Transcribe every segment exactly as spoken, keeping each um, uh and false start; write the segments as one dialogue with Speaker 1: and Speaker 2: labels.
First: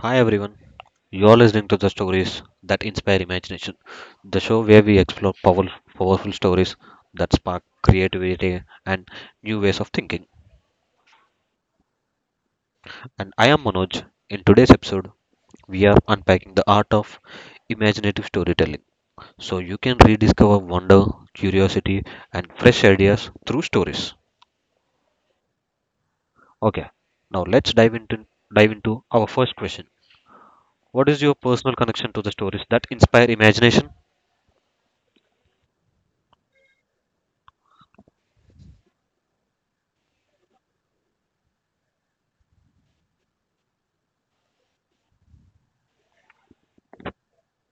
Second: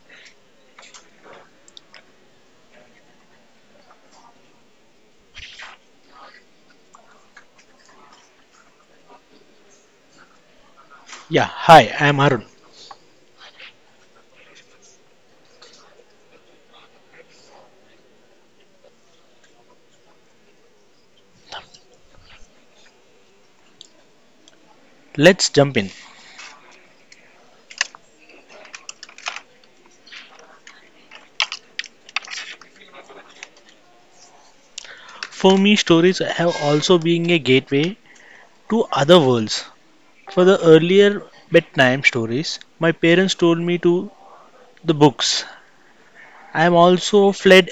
Speaker 1: Hi everyone, you're listening to the stories that inspire imagination, the show where we explore powerful, powerful stories that spark creativity and new ways of thinking.
Speaker 2: Yeah, hi, I'm Arun.
Speaker 1: And I am Manoj. In today's episode, we are unpacking the art of imaginative storytelling so you can rediscover wonder, curiosity, and fresh ideas through stories.
Speaker 2: Let's jump in.
Speaker 1: Okay, now let's dive into dive into our first question. What is your personal connection to the stories that inspire imagination?
Speaker 2: For me, stories have also been a gateway to other worlds. For the earlier bedtime stories, my parents told me to the books. I'm also fled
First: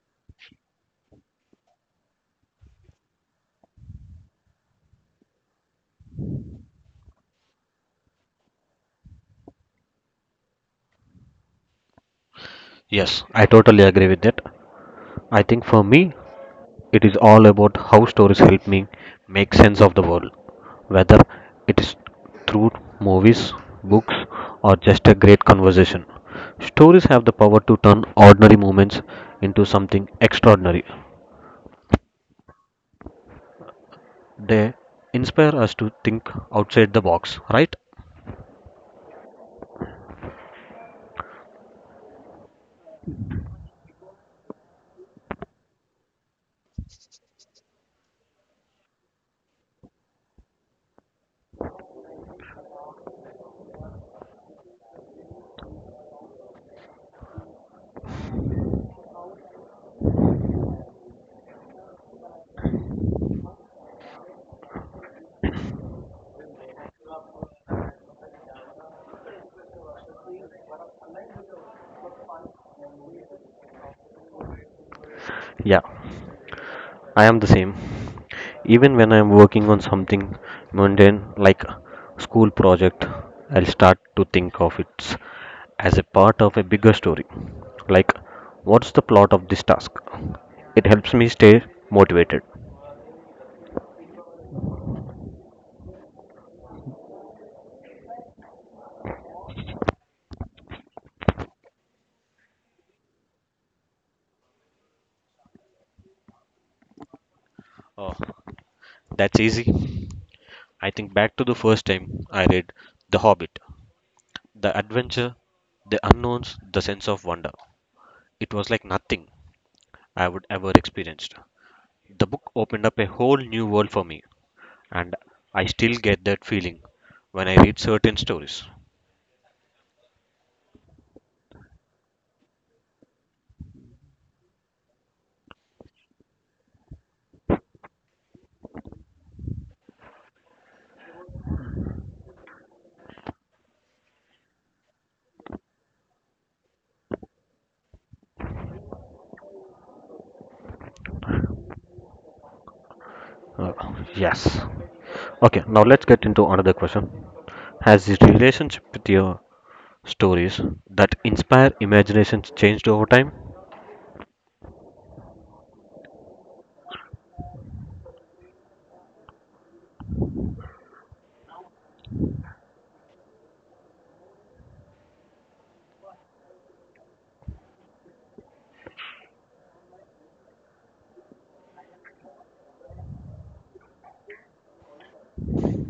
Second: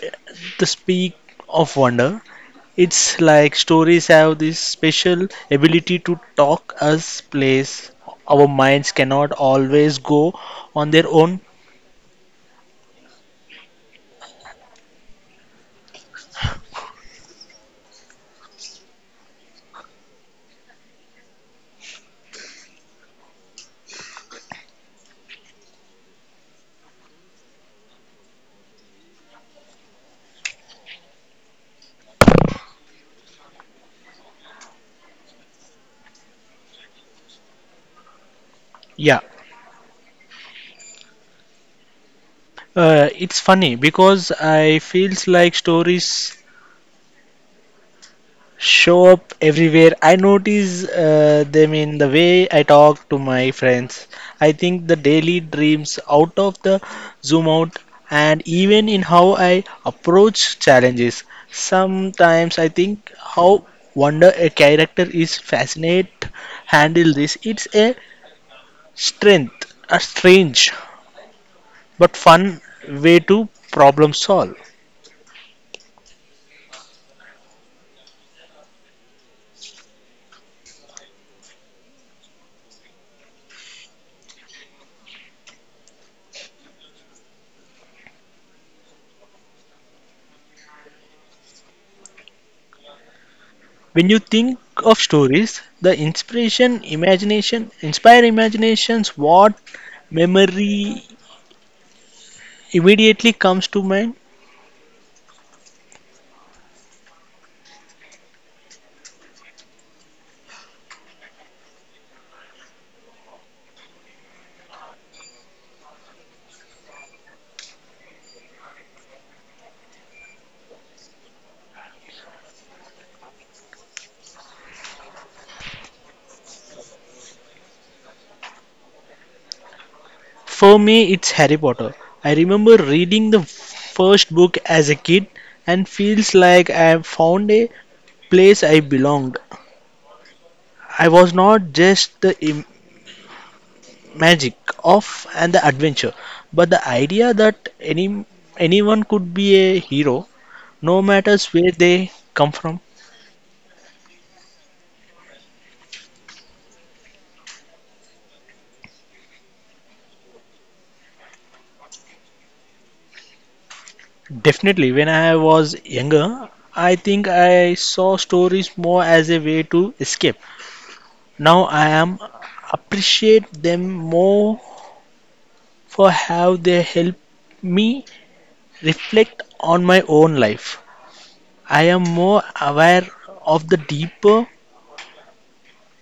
Speaker 2: the speak of wonder. It's like stories have this special ability to talk us place. Our minds cannot always go on their own.
Speaker 1: Yes, I totally agree with that. I think for me, it is all about how stories help me make sense of the world, whether it is through movies, books, or just a great conversation. Stories have the power to turn ordinary moments into something extraordinary. They inspire us to think outside the box, right?
Speaker 2: Yeah. Uh, it's funny because I feels like stories show up everywhere. I notice uh, them in the way I talk to my friends. I think the daily dreams out of the zoom out and even in how I approach challenges. Sometimes I think how wonder a character is fascinate handle this. It's a strength, a strange but fun way to problem solve.
Speaker 1: Yeah. I am the same. Even when I am working on something mundane like school project, I'll start to think of it as a part of a bigger story. Like, what's the plot of this task? It helps me stay motivated.
Speaker 2: When you think of stories, the inspiration, imagination, inspire imaginations, what memory immediately comes to mind?
Speaker 1: Oh, that's easy. I think back to the first time I read The Hobbit. The adventure, the unknowns, the sense of wonder. It was like nothing I would ever experienced. The book opened up a whole new world for me, and I still get that feeling when I read certain stories.
Speaker 2: For me, it's Harry Potter. I remember reading the first book as a kid and feels like I have found a place I belonged. I was not just the im- magic of and the adventure, but the idea that any anyone could be a hero, no matters where they come from.
Speaker 1: Uh, yes. Okay, now let's get into another question. Has this relationship with your stories that inspire imaginations changed over time?
Speaker 2: Definitely, when I was younger, I think I saw stories more as a way to escape. Now I am appreciate them more for how they help me reflect on my own life. I am more aware of the deeper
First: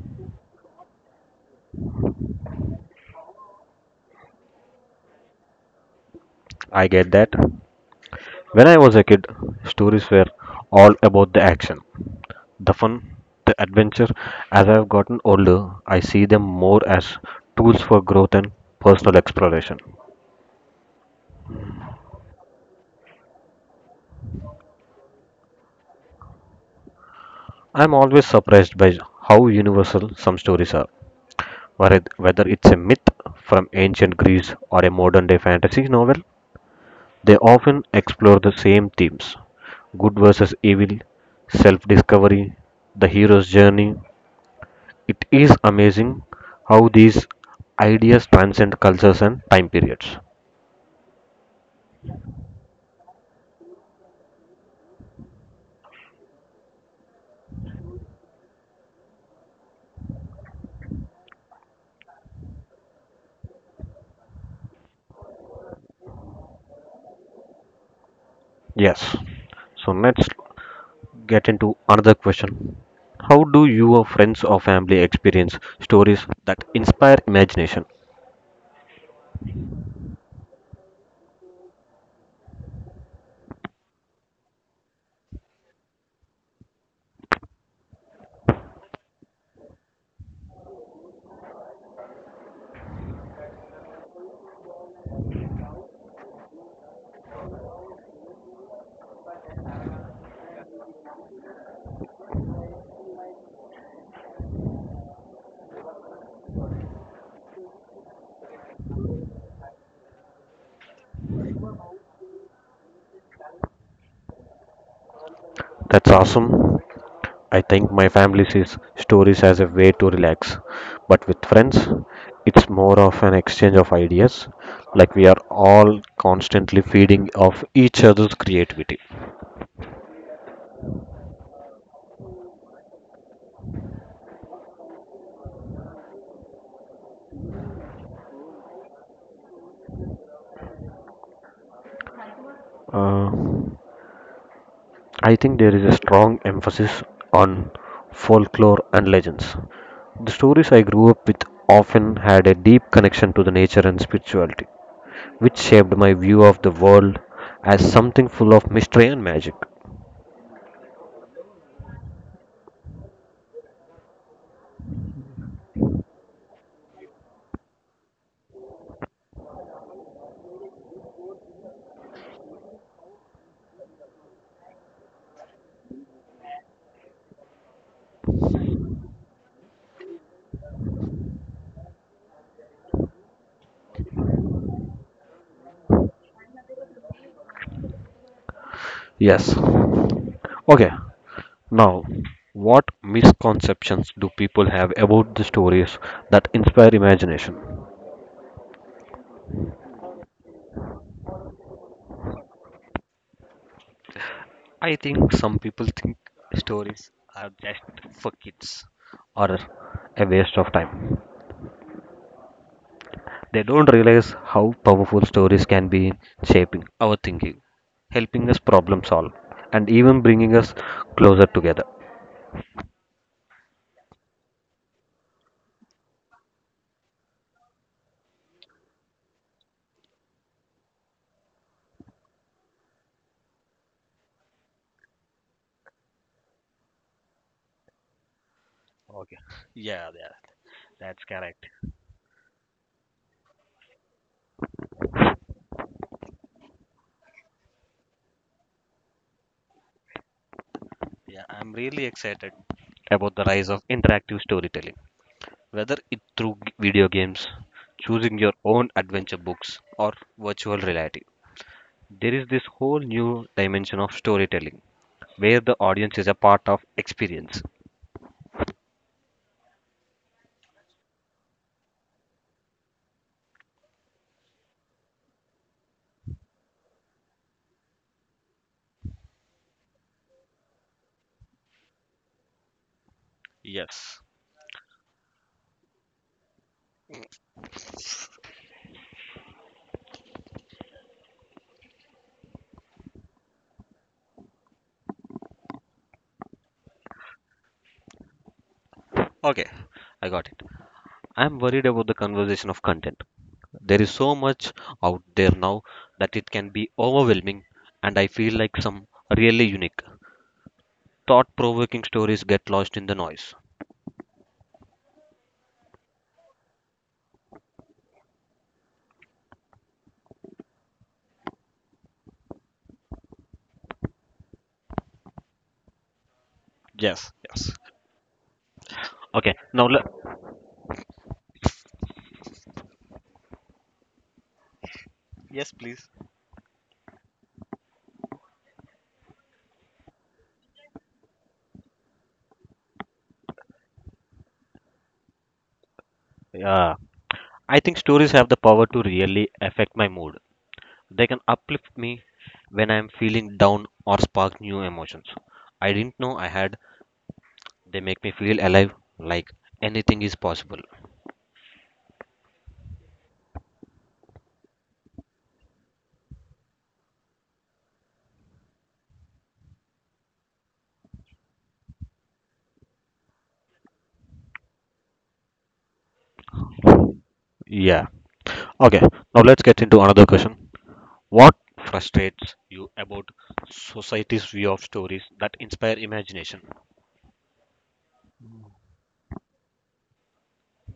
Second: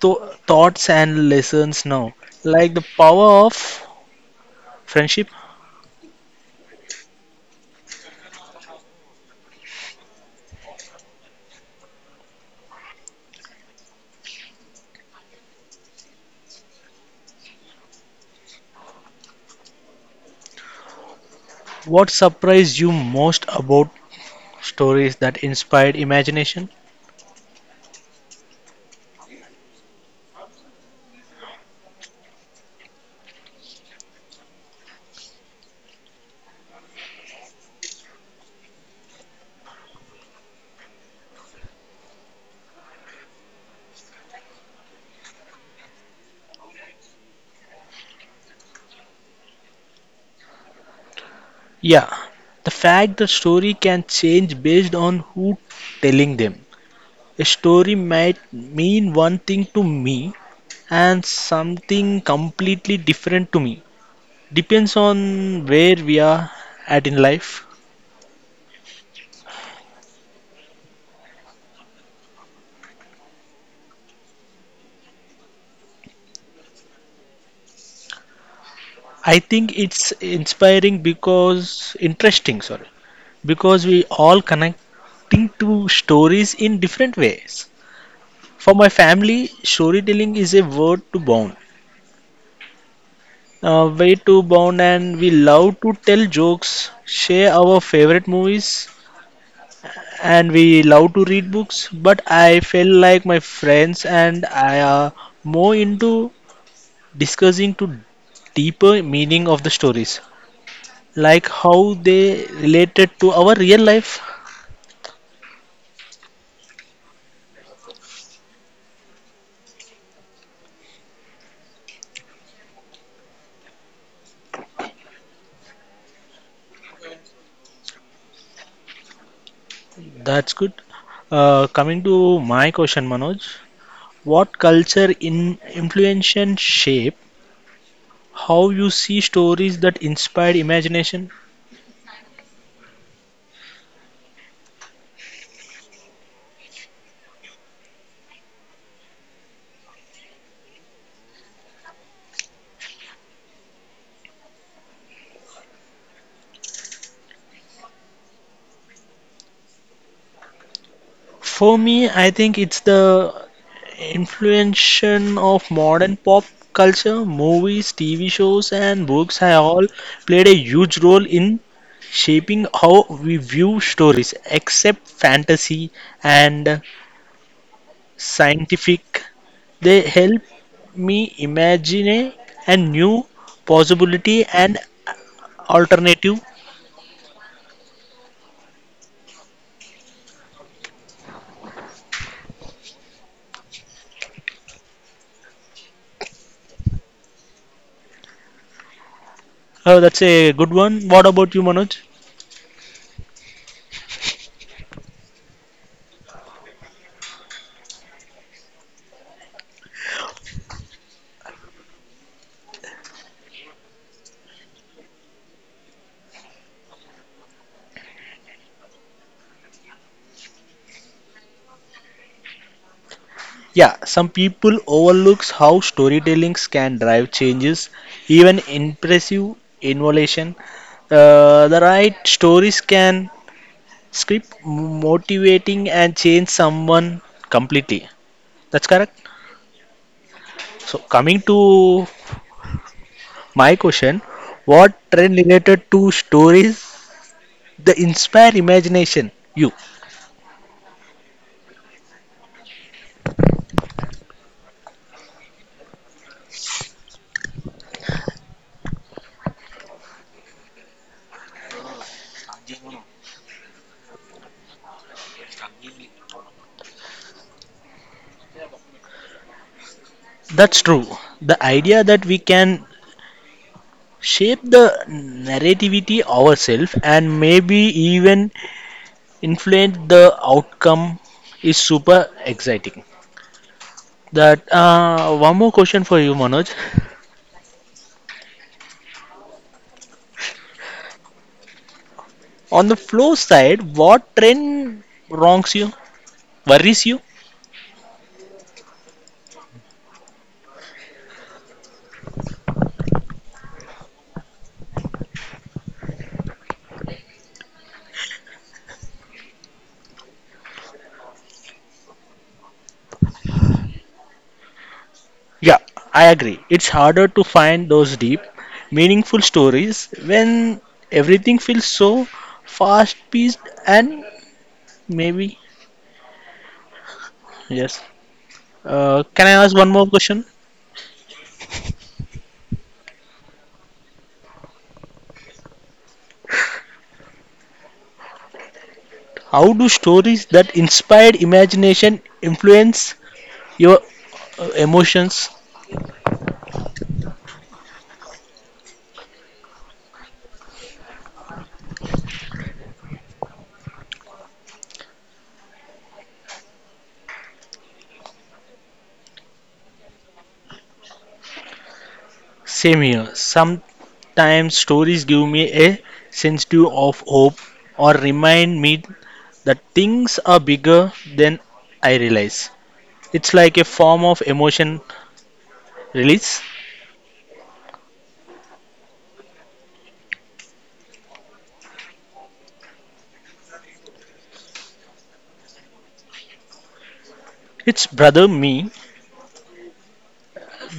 Speaker 2: tho- thoughts and lessons now, like the power of friendship.
Speaker 1: I get that. When I was a kid, stories were all about the action, the fun, the adventure. As I've gotten older, I see them more as tools for growth and personal exploration.
Speaker 2: What surprised you most about stories that inspired imagination?
Speaker 1: I'm always surprised by how universal some stories are. Whether it's a myth from ancient Greece or a modern day fantasy novel, they often explore the same themes: good versus evil, self discovery, the hero's journey. It is amazing how these ideas transcend cultures and time periods.
Speaker 2: Yeah, the fact the story can change based on who telling them. A story might mean one thing to me and something completely different to me. Depends on where we are at in life.
Speaker 1: Yes, so let's get into another question. How do your friends or family experience stories that inspire imagination?
Speaker 2: I think it's inspiring because interesting, sorry, because we all connecting to stories in different ways. For my family, storytelling is a word to bond. Uh, way too bound, and we love to tell jokes, share our favorite movies, and we love to read books. But I feel like my friends and I are more into discussing to deeper meaning of the stories, like how they related to our real life.
Speaker 1: That's awesome. I think my family sees stories as a way to relax, but with friends, it's more of an exchange of ideas, like we are all constantly feeding off each other's creativity.
Speaker 2: That's good. Uh, coming to my question, Manoj, what culture in influence and shape how you see stories that inspire imagination?
Speaker 1: Uh, I think there is a strong emphasis on folklore and legends. The stories I grew up with often had a deep connection to the nature and spirituality, which shaped my view of the world as something full of mystery and magic.
Speaker 2: For me, I think it's the influence of modern pop culture, movies, T V shows, and books have all played a huge role in shaping how we view stories, except fantasy and scientific. They help me imagine a new possibility and alternative.
Speaker 1: Yes. Okay, now, what misconceptions do people have about the stories that inspire imagination?
Speaker 2: Oh, that's a good one. What about you, Manoj?
Speaker 1: I think some people think stories are just for kids or a waste of time. They don't realize how powerful stories can be in shaping our thinking, helping us problem solve, and even bringing us closer together.
Speaker 2: Yeah, some people overlooks how storytellings can drive changes, even impressive innovation. Uh, the right stories can script motivating and change someone completely. That's correct.
Speaker 1: Okay. Yeah, yeah,
Speaker 2: So
Speaker 1: that's
Speaker 2: coming
Speaker 1: correct.
Speaker 2: to my question, what trend related to stories the inspire imagination? You.
Speaker 1: Yeah, I'm really excited about the rise of interactive storytelling. Whether it through g- video games, choosing your own adventure books, or virtual reality, there is this whole new dimension of storytelling where the audience is a part of experience.
Speaker 2: That's true. The idea that we can shape the narrativity ourselves and maybe even influence the outcome is super exciting.
Speaker 1: Yes.
Speaker 2: That uh, one more question for you, Manoj. On the flow side, what trend wrongs you, worries you?
Speaker 1: Okay, I got it. I'm worried about the conversation of content. There is so much out there now that it can be overwhelming, and I feel like some really unique, thought provoking stories get lost in the noise.
Speaker 2: Yeah, I agree. It's harder to find those deep, meaningful stories when everything feels so fast-paced and maybe
Speaker 1: Yes. Yes.
Speaker 2: yes. Uh, can I
Speaker 1: Okay,
Speaker 2: ask
Speaker 1: now
Speaker 2: one
Speaker 1: le-
Speaker 2: more question? How do stories that inspired imagination influence your uh, emotions?
Speaker 1: yeah. I think stories have the power to really affect my mood. They can uplift me when I am feeling down or spark new emotions. I didn't know I had. They make me feel alive, like anything is possible.
Speaker 2: Same here. Sometimes stories give me a sense too of hope or remind me that things are bigger than I realize. It's like a form of emotion release.
Speaker 1: Yeah. Okay. Now let's get into another question. What frustrates you about society's view of stories that inspire imagination?
Speaker 2: It's brother me.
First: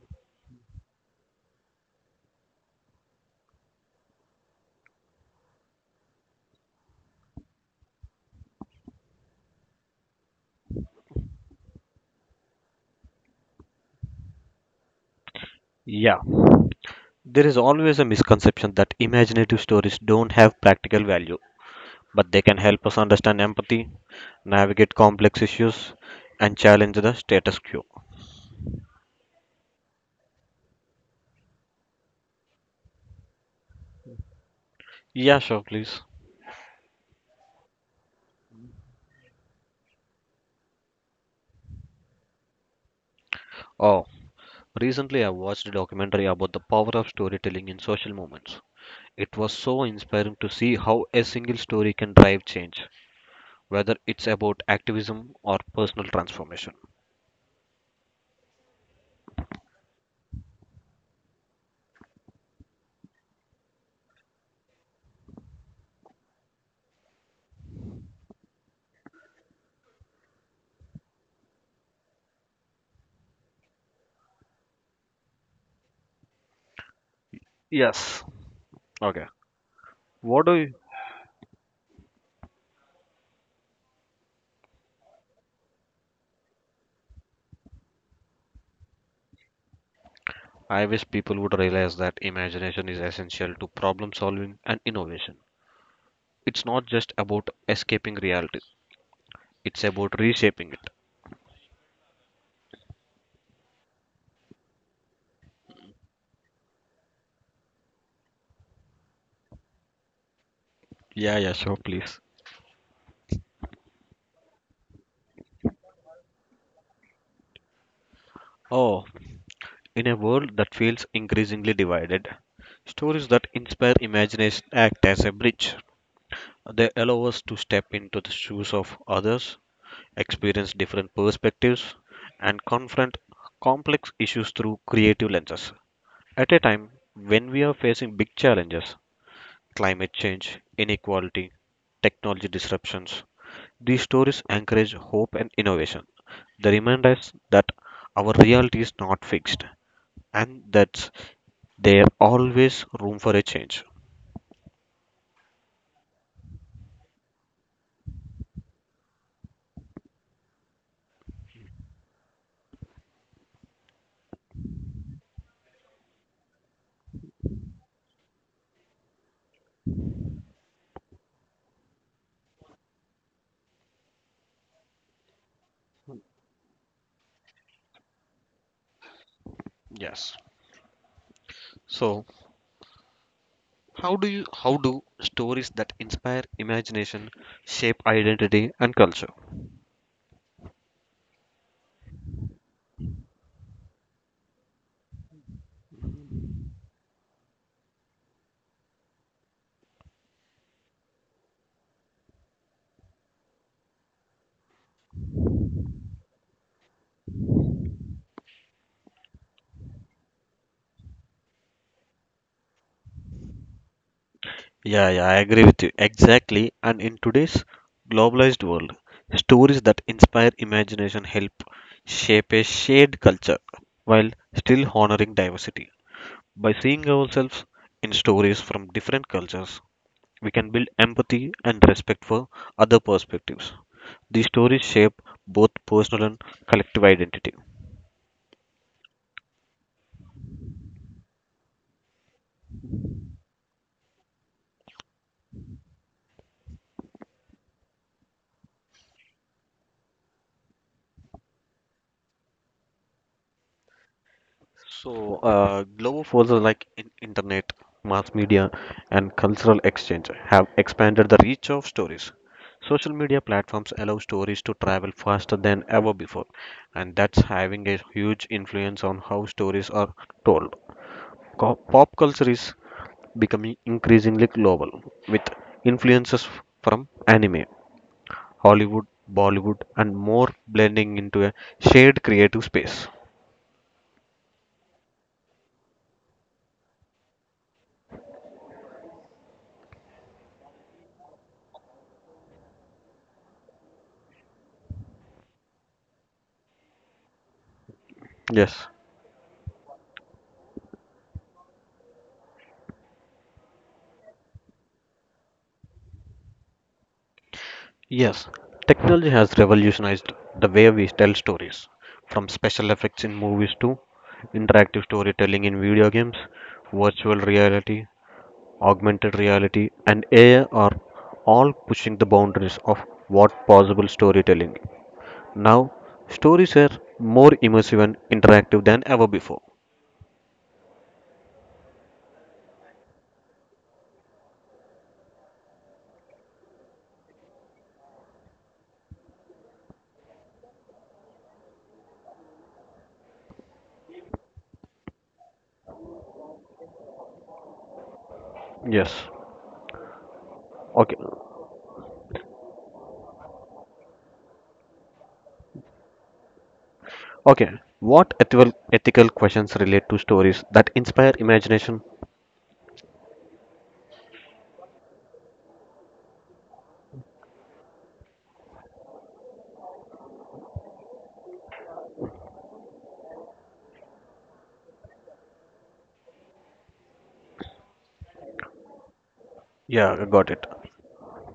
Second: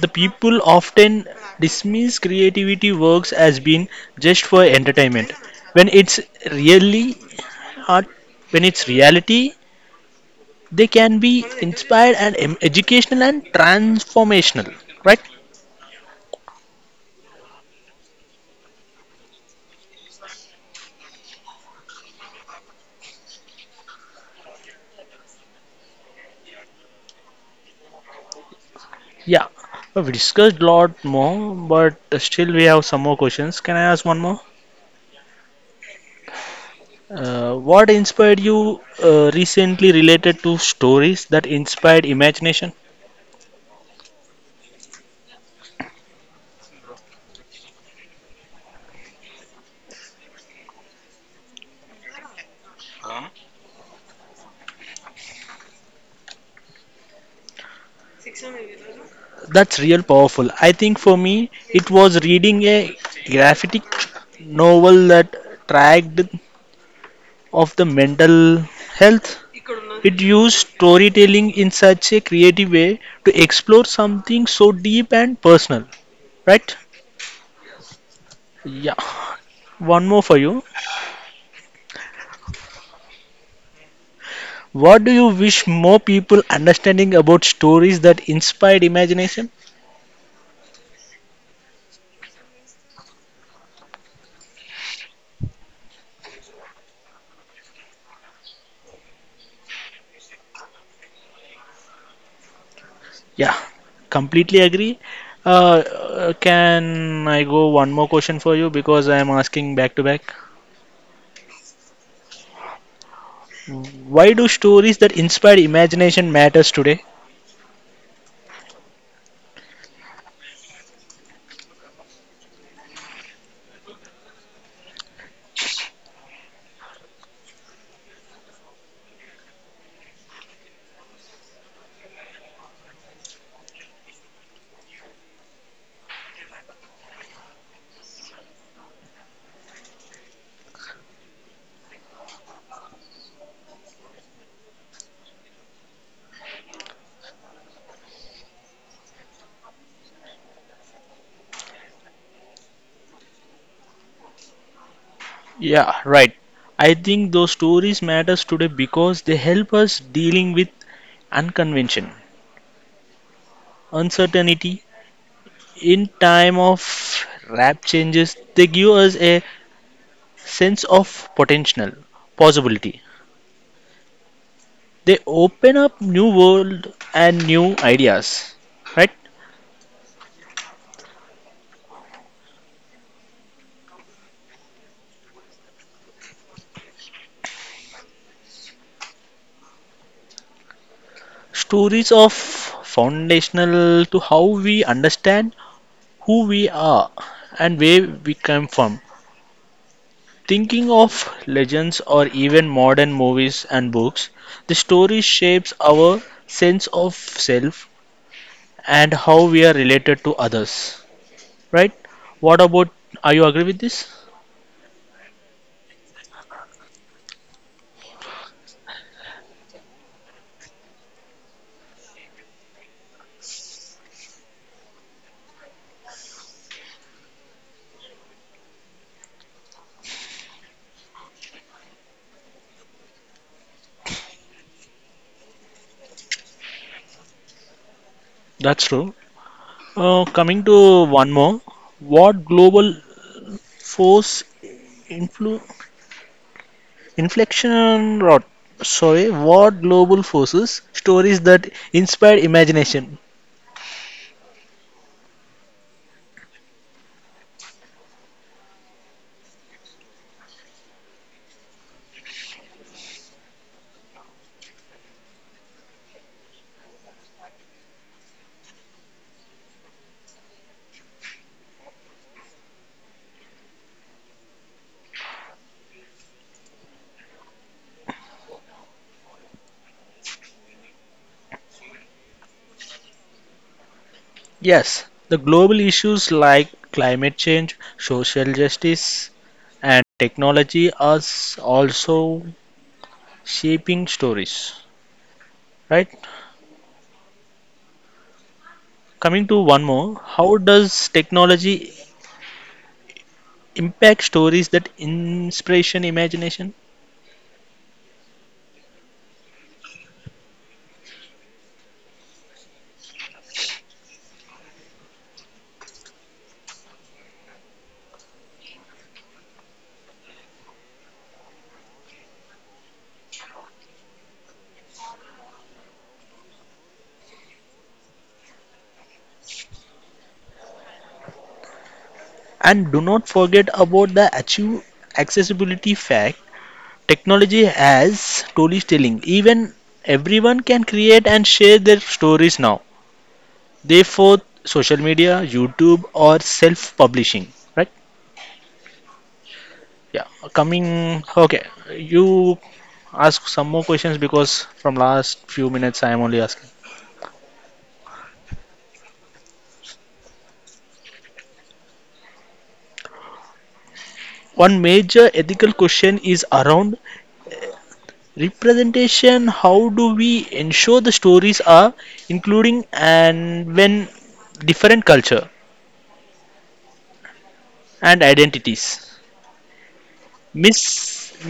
Speaker 2: The people often dismiss creativity works as being just for entertainment. When it's really art, when it's reality, they can be inspired and em- educational and transformational, right?
Speaker 1: Yeah. There is always a misconception that imaginative stories don't have practical value, but they can help us understand empathy, navigate complex issues, and challenge the status quo.
Speaker 2: Yeah, we discussed a lot more, but still we have some more questions. Can I ask one more?
Speaker 1: Yeah, sure, please.
Speaker 2: Uh, what inspired you uh, recently related to stories that inspired imagination?
Speaker 1: Oh, recently I watched a documentary about the power of storytelling in social movements. It was so inspiring to see how a single story can drive change, whether it's about activism or personal transformation.
Speaker 2: That's real powerful. I think for me, it was reading a graphic novel that tracked of the mental health. It used storytelling in such a creative way to explore something so deep and personal, right?
Speaker 1: Yes.
Speaker 2: Yeah,
Speaker 1: Okay,
Speaker 2: one more for
Speaker 1: what do
Speaker 2: you.
Speaker 1: you?
Speaker 2: What do you wish more people understanding about stories that inspired imagination?
Speaker 1: I wish people would realize that imagination is essential to problem solving and innovation. It's not just about escaping reality, it's about reshaping it.
Speaker 2: Yeah, completely agree. Uh, uh, can I go one more question for you because I am asking back to back?
Speaker 1: Yeah, yeah, sure, please.
Speaker 2: Why do stories that inspire imagination matters today?
Speaker 1: Oh, in a world that feels increasingly divided, stories that inspire imagination act as a bridge. They allow us to step into the shoes of others, experience different perspectives, and confront complex issues through creative lenses. At a time when we are facing big challenges: climate change, inequality, technology disruptions, these stories encourage hope and innovation. They remind us that our reality is not fixed and that's there always room for a change.
Speaker 2: Yeah, right. I think those stories matters today because they help us dealing with unconvention, uncertainty. In time of rap changes, they give us a sense of potential, possibility. They open up new world and new ideas, right?
Speaker 1: Yes. So, how do you how do stories that inspire imagination shape identity and culture?
Speaker 2: Stories of foundational to how we understand who we are and where we come from. Thinking of legends or even modern movies and books, the story shapes our sense of self and how we are related to others, right? What about? Are you agree with this?
Speaker 1: Yeah, yeah, I agree with you. Exactly. And in today's globalized world, stories that inspire imagination help shape a shared culture while still honoring diversity. By seeing ourselves in stories from different cultures, we can build empathy and respect for other perspectives. The stories shape both personal and collective identity.
Speaker 2: That's true. Uh, coming to one more, what global force influ- inflection rot? Sorry, what global forces stories that inspire imagination?
Speaker 1: So, uh, global forces like in- internet, mass media, and cultural exchange have expanded the reach of stories. Social media platforms allow stories to travel faster than ever before, and that's having a huge influence on how stories are told. Co- Pop culture is becoming increasingly global with influences from anime, Hollywood, Bollywood, and more blending into a shared creative space.
Speaker 2: Yes, the global issues like climate change, social justice, and technology are s- also shaping stories. Right?
Speaker 1: Yes.
Speaker 2: Coming to one more, how does technology impact stories that inspiration imagination?
Speaker 1: Yes, technology has revolutionized the way we tell stories, from special effects in movies to interactive storytelling in video games, virtual reality, augmented reality, and A I are all pushing the boundaries of what possible storytelling. Now, stories are more immersive and interactive than ever before.
Speaker 2: And do not forget about the achieve accessibility fact. Technology has story telling. Even everyone can create and share their stories now. Therefore, social media, YouTube, or self-publishing. Right?
Speaker 1: Yes.
Speaker 2: Yeah.
Speaker 1: Okay.
Speaker 2: Coming. Okay. You ask some more questions because from last few minutes I am only asking.
Speaker 1: Okay, what ethical ethical questions relate to stories that inspire imagination?
Speaker 2: One major ethical question is around representation. How do we ensure the stories are including and when different culture and identities
Speaker 1: Yeah, I got it.
Speaker 2: miss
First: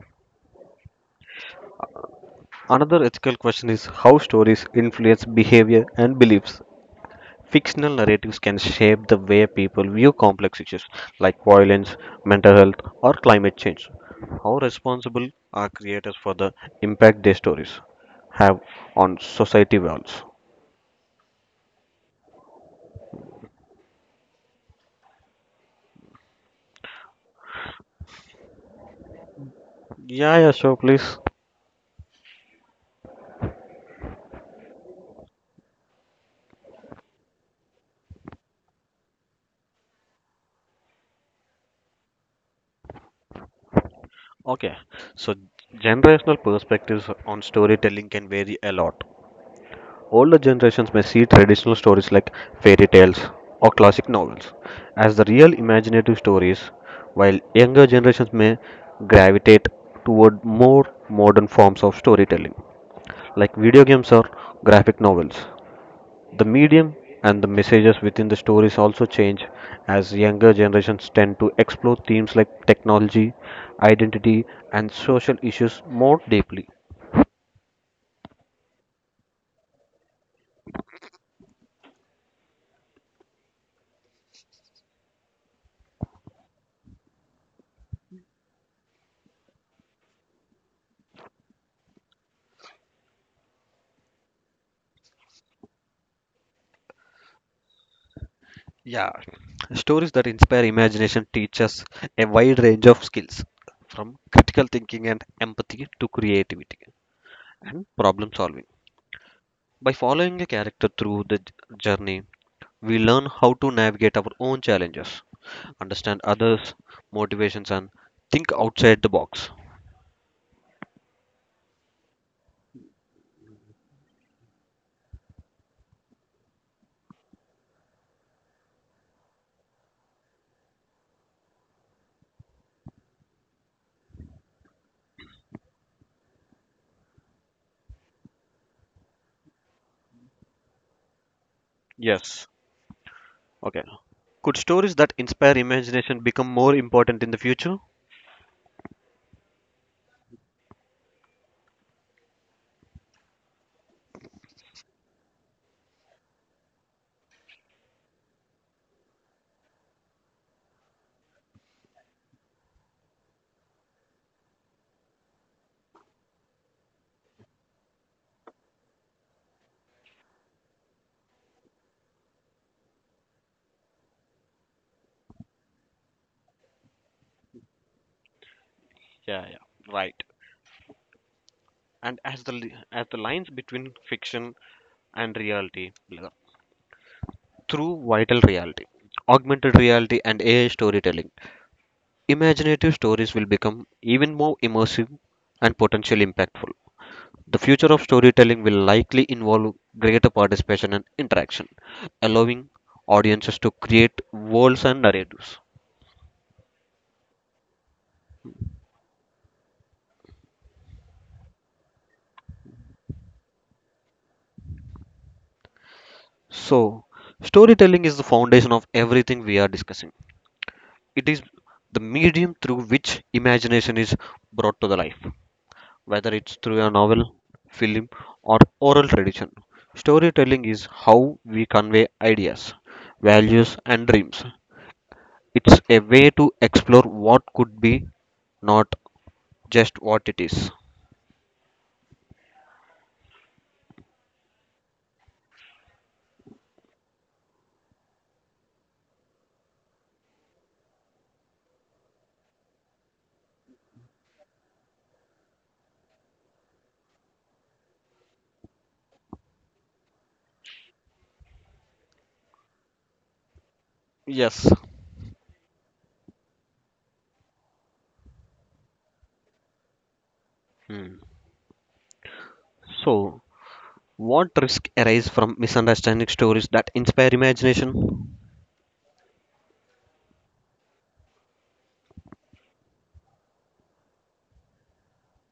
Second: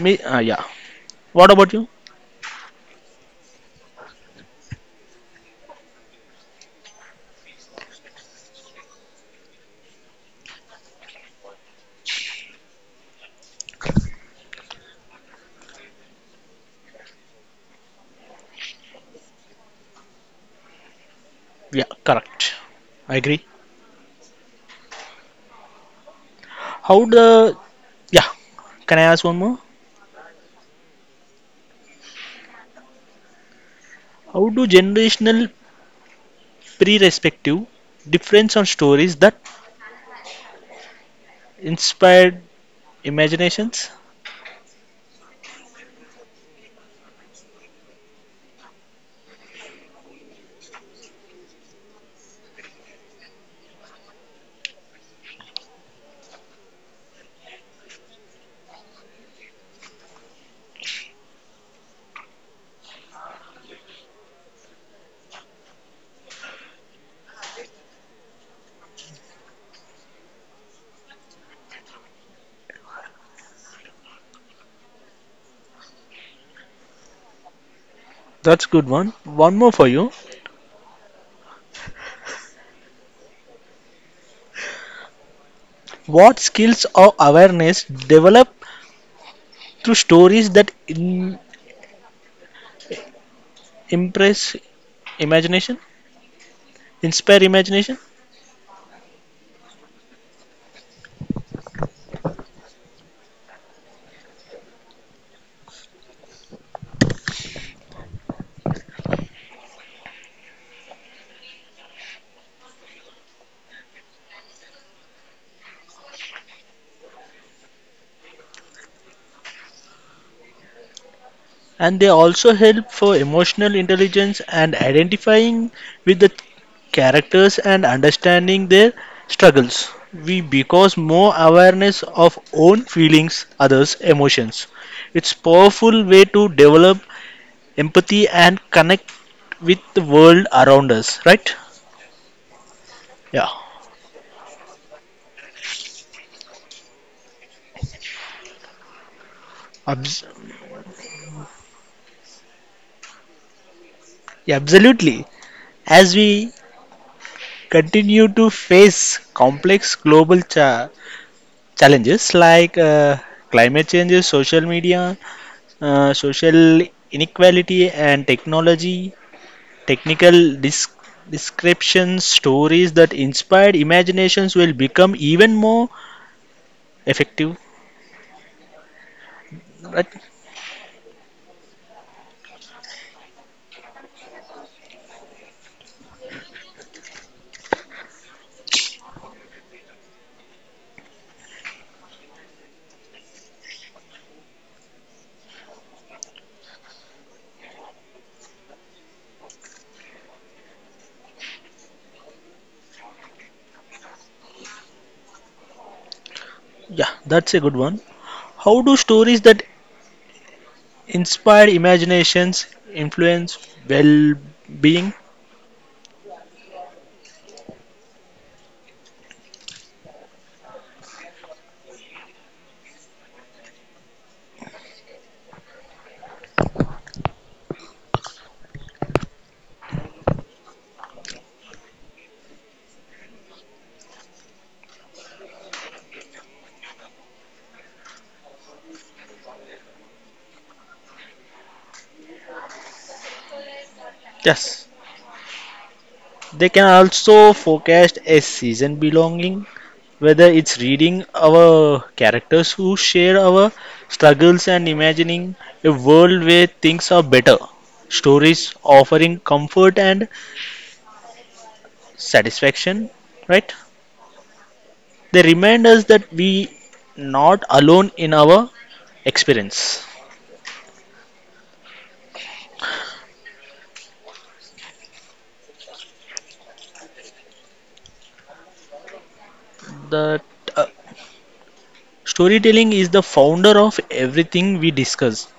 Speaker 2: mi- uh, yeah. What about you?
Speaker 1: Another ethical question is how stories influence behavior and beliefs. Fictional narratives can shape the way people view complex issues like violence, mental health, or climate change. How responsible are creators for the impact their stories have on society values?
Speaker 2: Yeah, correct. I agree. How the, yeah, can I ask one more?
Speaker 1: Yeah, yeah, sure, please.
Speaker 2: How do generational pre-respective difference on stories that inspired imaginations?
Speaker 1: Okay, so generational perspectives on storytelling can vary a lot. Older generations may see traditional stories like fairy tales or classic novels as the real imaginative stories, while younger generations may gravitate toward more modern forms of storytelling, like video games or graphic novels. The medium and the messages within the stories also change as younger generations tend to explore themes like technology, identity, and social issues more deeply.
Speaker 2: That's good one. One more for you. What skills or awareness develop through stories that in impress imagination, inspire imagination,
Speaker 1: Yeah, stories that inspire imagination teach us a wide range of skills, from critical thinking and empathy to creativity and problem solving. By following a character through the j- journey, we learn how to navigate our own challenges, understand others' motivations, and think outside the box.
Speaker 2: and they also help for emotional intelligence and identifying with the characters and understanding their struggles. We because more awareness of own feelings, others' emotions. It's powerful way to develop empathy and connect with the world around us, right?
Speaker 1: Yes.
Speaker 2: Yeah.
Speaker 1: Okay. Could stories that inspire imagination become more important in the future?
Speaker 2: Abs- yeah, absolutely. As we continue to face complex global cha- challenges like uh, climate changes, social media, uh, social inequality, and technology, technical dis- descriptions, stories that inspired imaginations will become even more effective.
Speaker 1: Yeah, yeah,
Speaker 2: Right?
Speaker 1: right. And as the li- as the lines between fiction and reality blur, through vital reality, augmented reality, and A I storytelling. Imaginative stories will become even more immersive and potentially impactful. The future of storytelling will likely involve greater participation and interaction, allowing audiences to create worlds and narratives.
Speaker 2: Yeah, that's a good one. How do stories that inspire imaginations influence well being?
Speaker 1: So, storytelling is the foundation of everything we are discussing. It is the medium through which imagination is brought to the life, whether it's through a novel, film, or oral tradition. Storytelling is how we convey ideas, values, and dreams. It's a way to explore what could be, not just what it is.
Speaker 2: Yes. They can also forecast a season belonging, whether it's reading our characters who share our struggles and imagining a world where things are better. Stories offering comfort and satisfaction, right?
Speaker 1: Yes.
Speaker 2: They remind us that we not alone in our experience.
Speaker 1: Hmm. So, what risk arise from misunderstanding stories that inspire imagination?
Speaker 2: That uh, storytelling is the founder of everything we discuss.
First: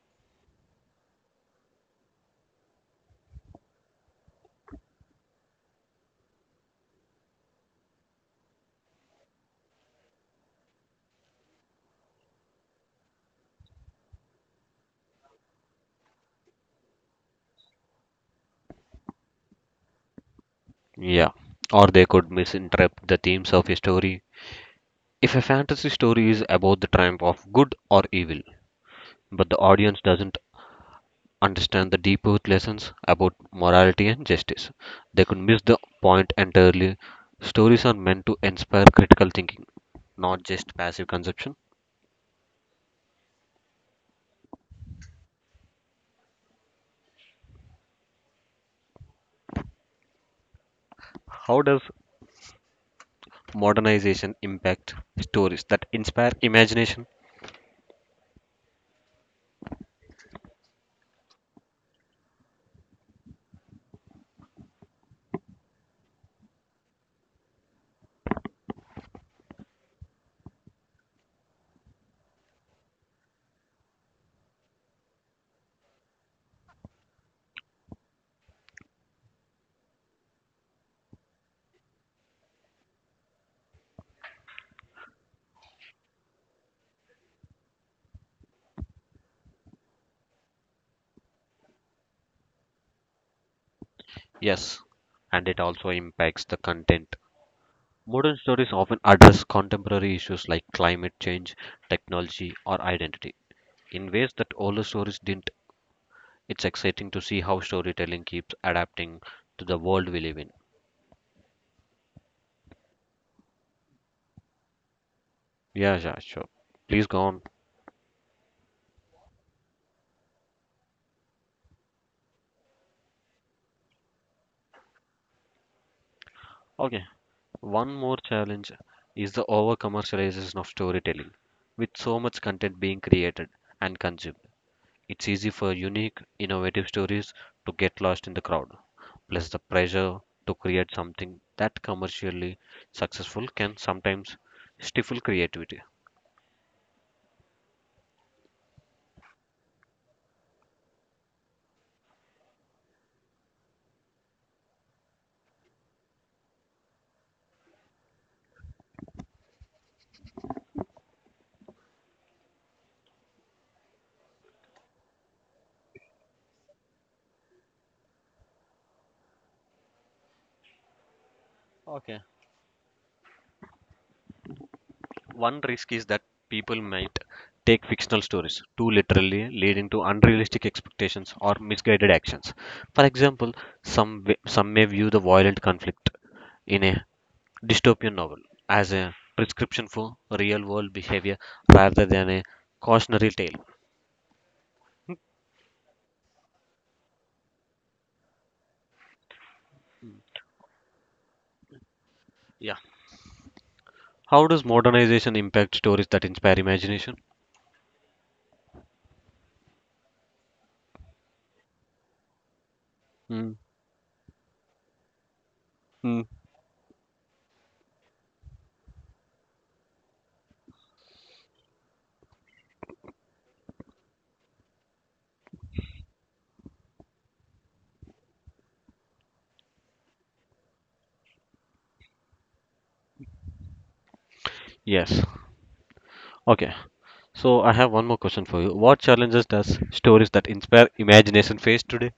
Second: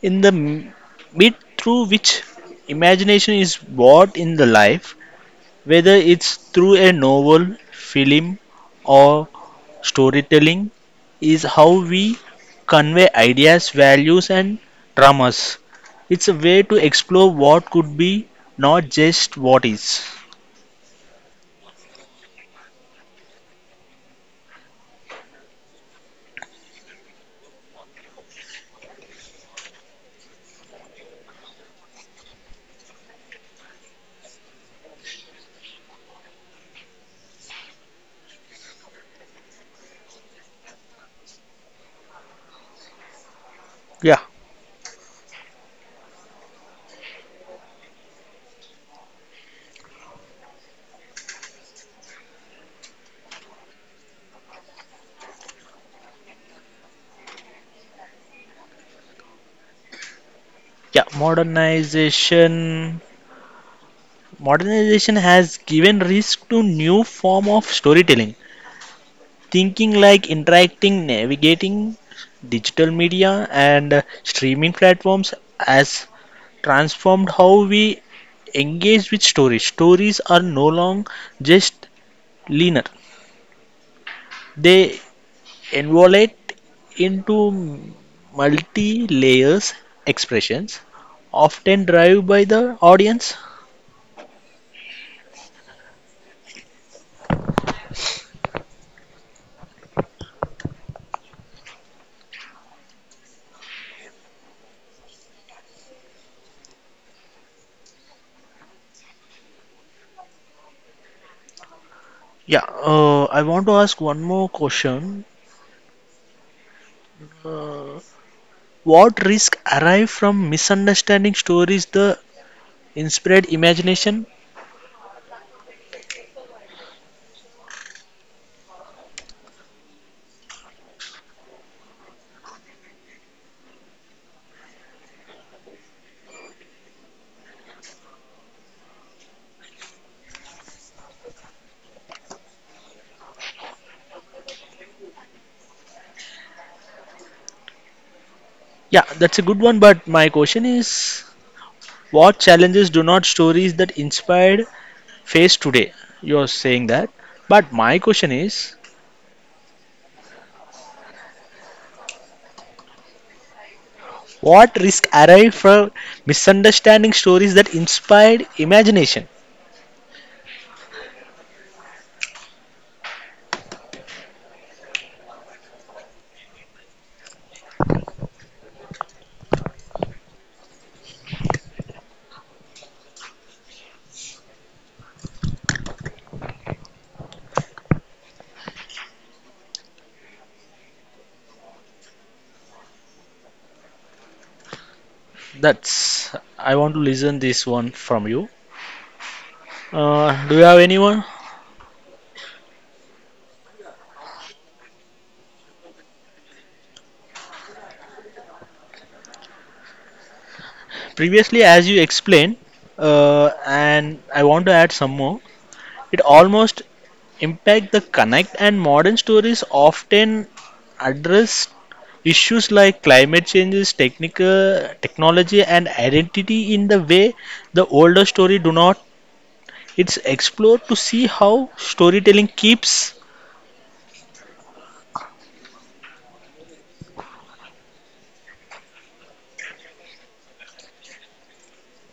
Speaker 2: In the m- bit through which imagination is brought in the life, whether it's through a novel, film, or storytelling, is how we convey ideas, values, and dramas. It's a way to explore what could be, not just what is.
Speaker 1: Yeah, or they could misinterpret the themes of a story. If a fantasy story is about the triumph of good or evil, but the audience doesn't understand the deep root lessons about morality and justice. They could miss the point entirely. Stories are meant to inspire critical thinking, not just passive consumption.
Speaker 2: Yeah,
Speaker 1: How does modernization impact stories that inspire imagination?
Speaker 2: yeah. Modernization, modernization has given rise to new form of storytelling. Thinking like interacting, navigating digital media and uh, streaming platforms has transformed how we engage with stories. Stories are no longer just linear, they evolve into multi layers expressions, often driven by the audience.
Speaker 1: Yes, and it also impacts the content. Modern stories often address contemporary issues like climate change, technology, or identity in ways that older stories didn't. It's exciting to see how storytelling keeps adapting to the world we live in.
Speaker 2: Yeah, uh, I want to ask one more question.
Speaker 1: Yeah, yeah, sure. Please go on.
Speaker 2: Uh, what risk arrive from misunderstanding stories the inspired imagination?
Speaker 1: Okay, one more challenge is the over commercialization of storytelling. With so much content being created and consumed, it's easy for unique, innovative stories to get lost in the crowd. Plus, the pressure to create something that commercially successful can sometimes stifle creativity.
Speaker 2: Yeah, that's a good one, but my question is what challenges do not stories that inspired face today? You're saying that. But my question is what risk arise from misunderstanding stories that inspired imagination?
Speaker 1: Okay. One risk is that people might take fictional stories too literally, leading to unrealistic expectations or misguided actions. For example, some w- some may view the violent conflict in a dystopian novel as a prescription for real-world behavior rather than a cautionary tale.
Speaker 2: That's I want to listen this one from you. Uh, do you have anyone?
Speaker 1: Yeah. How does modernization impact stories that inspire imagination?
Speaker 2: Previously, as you explained,
Speaker 1: Mm.
Speaker 2: uh, and I want to add some more.
Speaker 1: Mm.
Speaker 2: It almost impact the connect and modern stories often address issues like climate changes, technical technology and identity in the way the older story do not. It's explored to see how storytelling keeps.
Speaker 1: Yes. Okay. So I have one more question for you. What challenges does stories that inspire imagination face today?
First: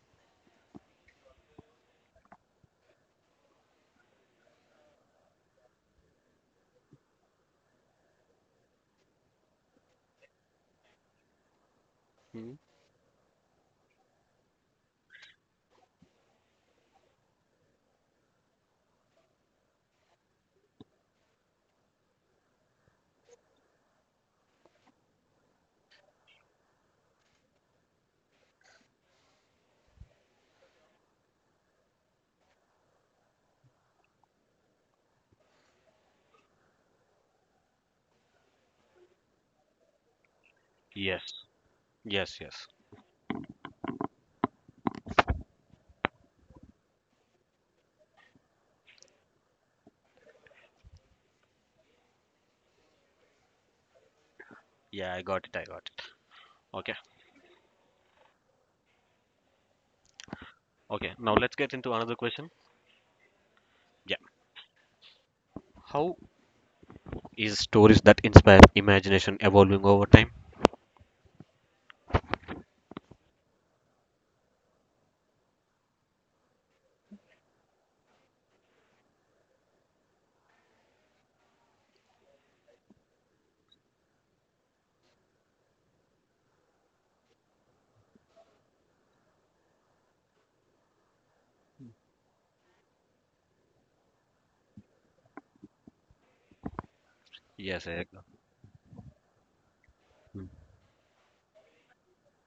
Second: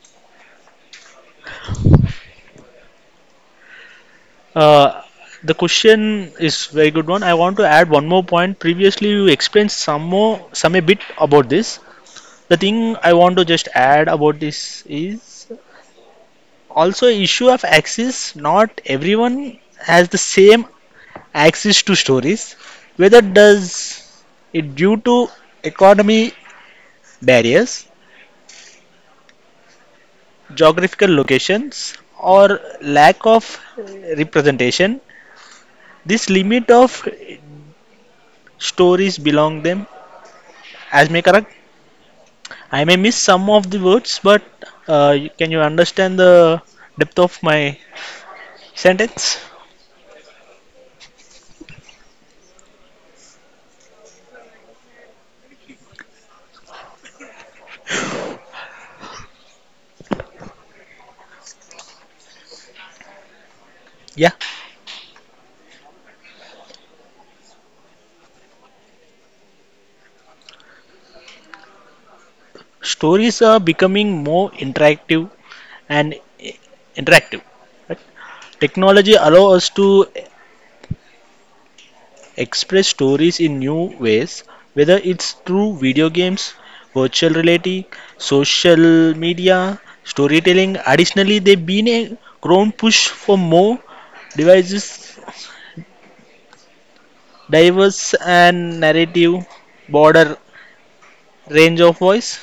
Speaker 2: uh, the question is very good one. I want to add one more point. Previously you explained some more some a bit about this.
Speaker 1: Mm.
Speaker 2: The thing I want to just add about this is also issue of access. Not everyone has the same access to stories, whether does it due to economy barriers, geographical locations or lack of representation. This limit of stories belong them, as may
Speaker 1: Yes.
Speaker 2: correct.
Speaker 1: Yes, yes.
Speaker 2: I may miss some of the words, but uh, you- can you understand the depth of my sentence?
Speaker 1: Yeah, I got it. I got it. Okay. Okay. Now let's get into another question. Yeah.
Speaker 2: Yeah,
Speaker 1: How is stories that inspire imagination evolving over time?
Speaker 2: stories are becoming more interactive and interactive, right? Technology allows us to express stories in new ways, whether it's through video games, virtual reality, social media, storytelling. Additionally, they've been a grown push for more devices,
Speaker 1: Yes, I
Speaker 2: diverse
Speaker 1: agree.
Speaker 2: and narrative, broader
Speaker 1: Mm.
Speaker 2: range of voice.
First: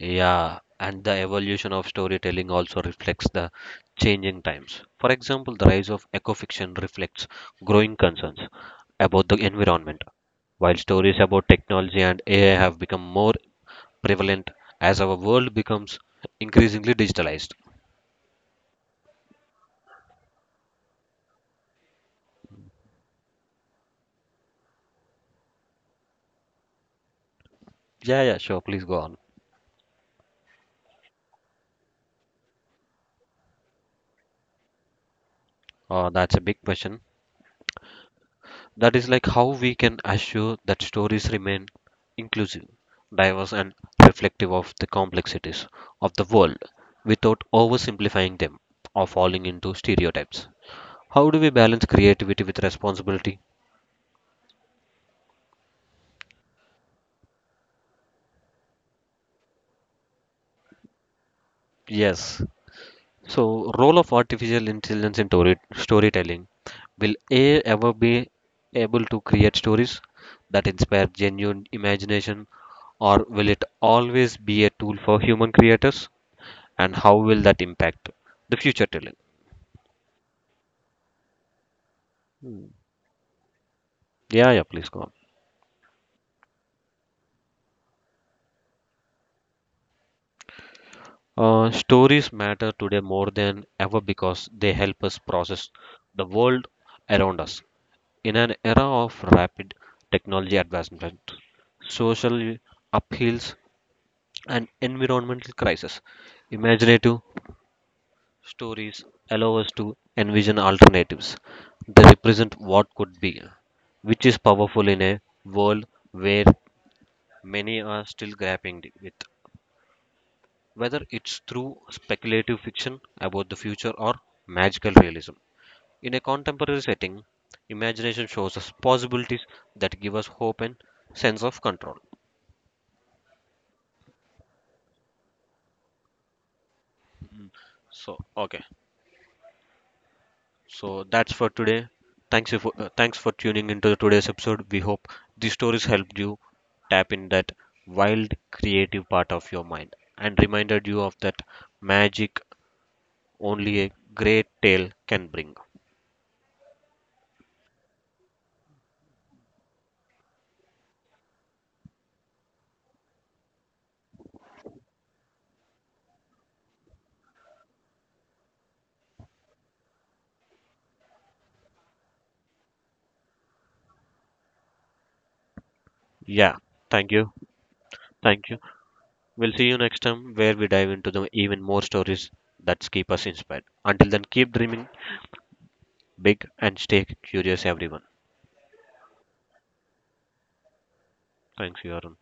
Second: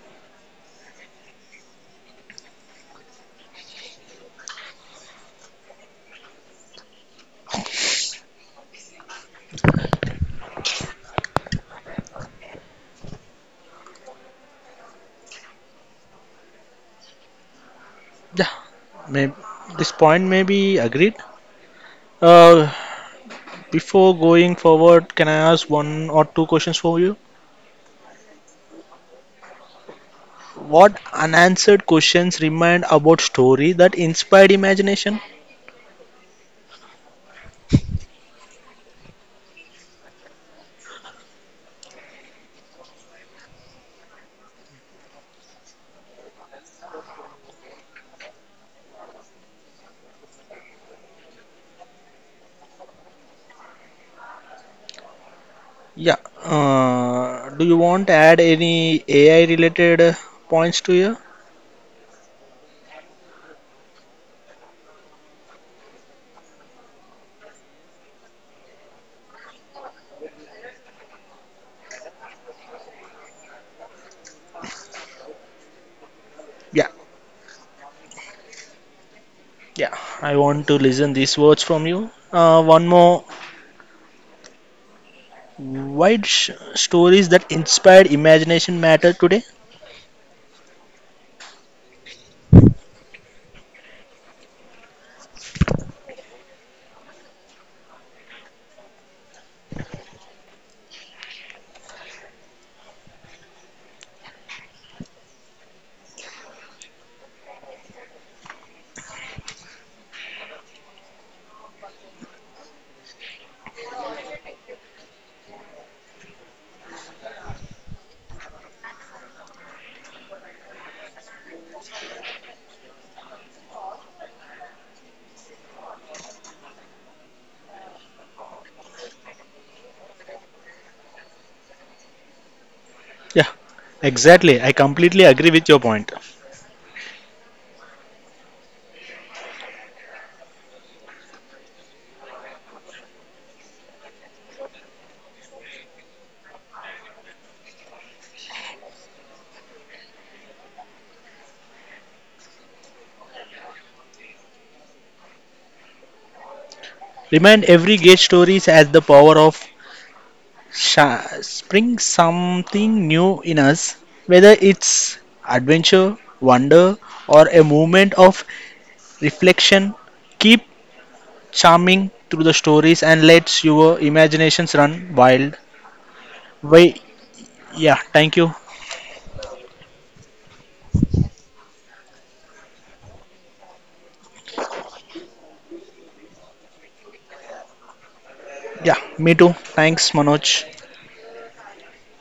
Speaker 1: Yeah, and the evolution of storytelling also reflects the changing times. For example, the rise of ecofiction reflects growing concerns about the environment, while stories about technology and A I have become more prevalent as our world becomes increasingly digitalized.
Speaker 2: Yeah, may, this point may be agreed. Uh, Before going forward, can I ask one or two questions for you?
Speaker 1: Yeah, yeah, sure. Please go on.
Speaker 2: What unanswered questions remained about story that inspired imagination?
Speaker 1: Oh, that's a big question. That is like how we can assure that stories remain inclusive, diverse, and reflective of the complexities of the world without oversimplifying them or falling into stereotypes. How do we balance creativity with responsibility?
Speaker 2: Yeah. Uh, do you want to add any A I related uh, points to you?
Speaker 1: Yes. So, role of artificial intelligence in story- storytelling, will A I ever be able to create stories that inspire genuine imagination, or will it always be a tool for human creators?
Speaker 2: Yeah.
Speaker 1: And how will that impact the future talent?
Speaker 2: Yeah. I want to listen these words from you. Uh,
Speaker 1: Hmm.
Speaker 2: one more.
Speaker 1: Yeah, yeah, please go on.
Speaker 2: Why d- sh- stories that inspired imagination matter today?
Speaker 1: Uh, stories matter today more than ever because they help us process the world around us. In an era of rapid technology advancement, social upheavals, and environmental crisis, imaginative stories allow us to envision alternatives. They represent what could be, which is powerful in a world where many are still grappling with, whether it's through speculative fiction about the future or magical realism. In a contemporary setting, imagination shows us possibilities that give us hope and sense of control.
Speaker 2: Yeah. Exactly. I completely agree with your point.
Speaker 1: Mm, so, okay, so that's for today. Thanks for uh, thanks for tuning into today's episode. We hope these stories helped you tap in that wild creative part of your mind and reminded you of that magic only a great tale can bring.
Speaker 2: Remind every great stories has the power of sha- spring something new in us, whether it's adventure, wonder, or a moment of reflection. Keep charming through the stories and let your imaginations run wild.
Speaker 1: Yeah,
Speaker 2: Wait,
Speaker 1: thank you.
Speaker 2: yeah, thank
Speaker 1: Thank
Speaker 2: you.
Speaker 1: you. We'll see you next time where we dive into the even more stories that keep us inspired. Until then, keep dreaming big and stay curious, everyone.
Speaker 2: Yeah, me too. Thanks, Manoj.
Speaker 1: Thanks, Yaron.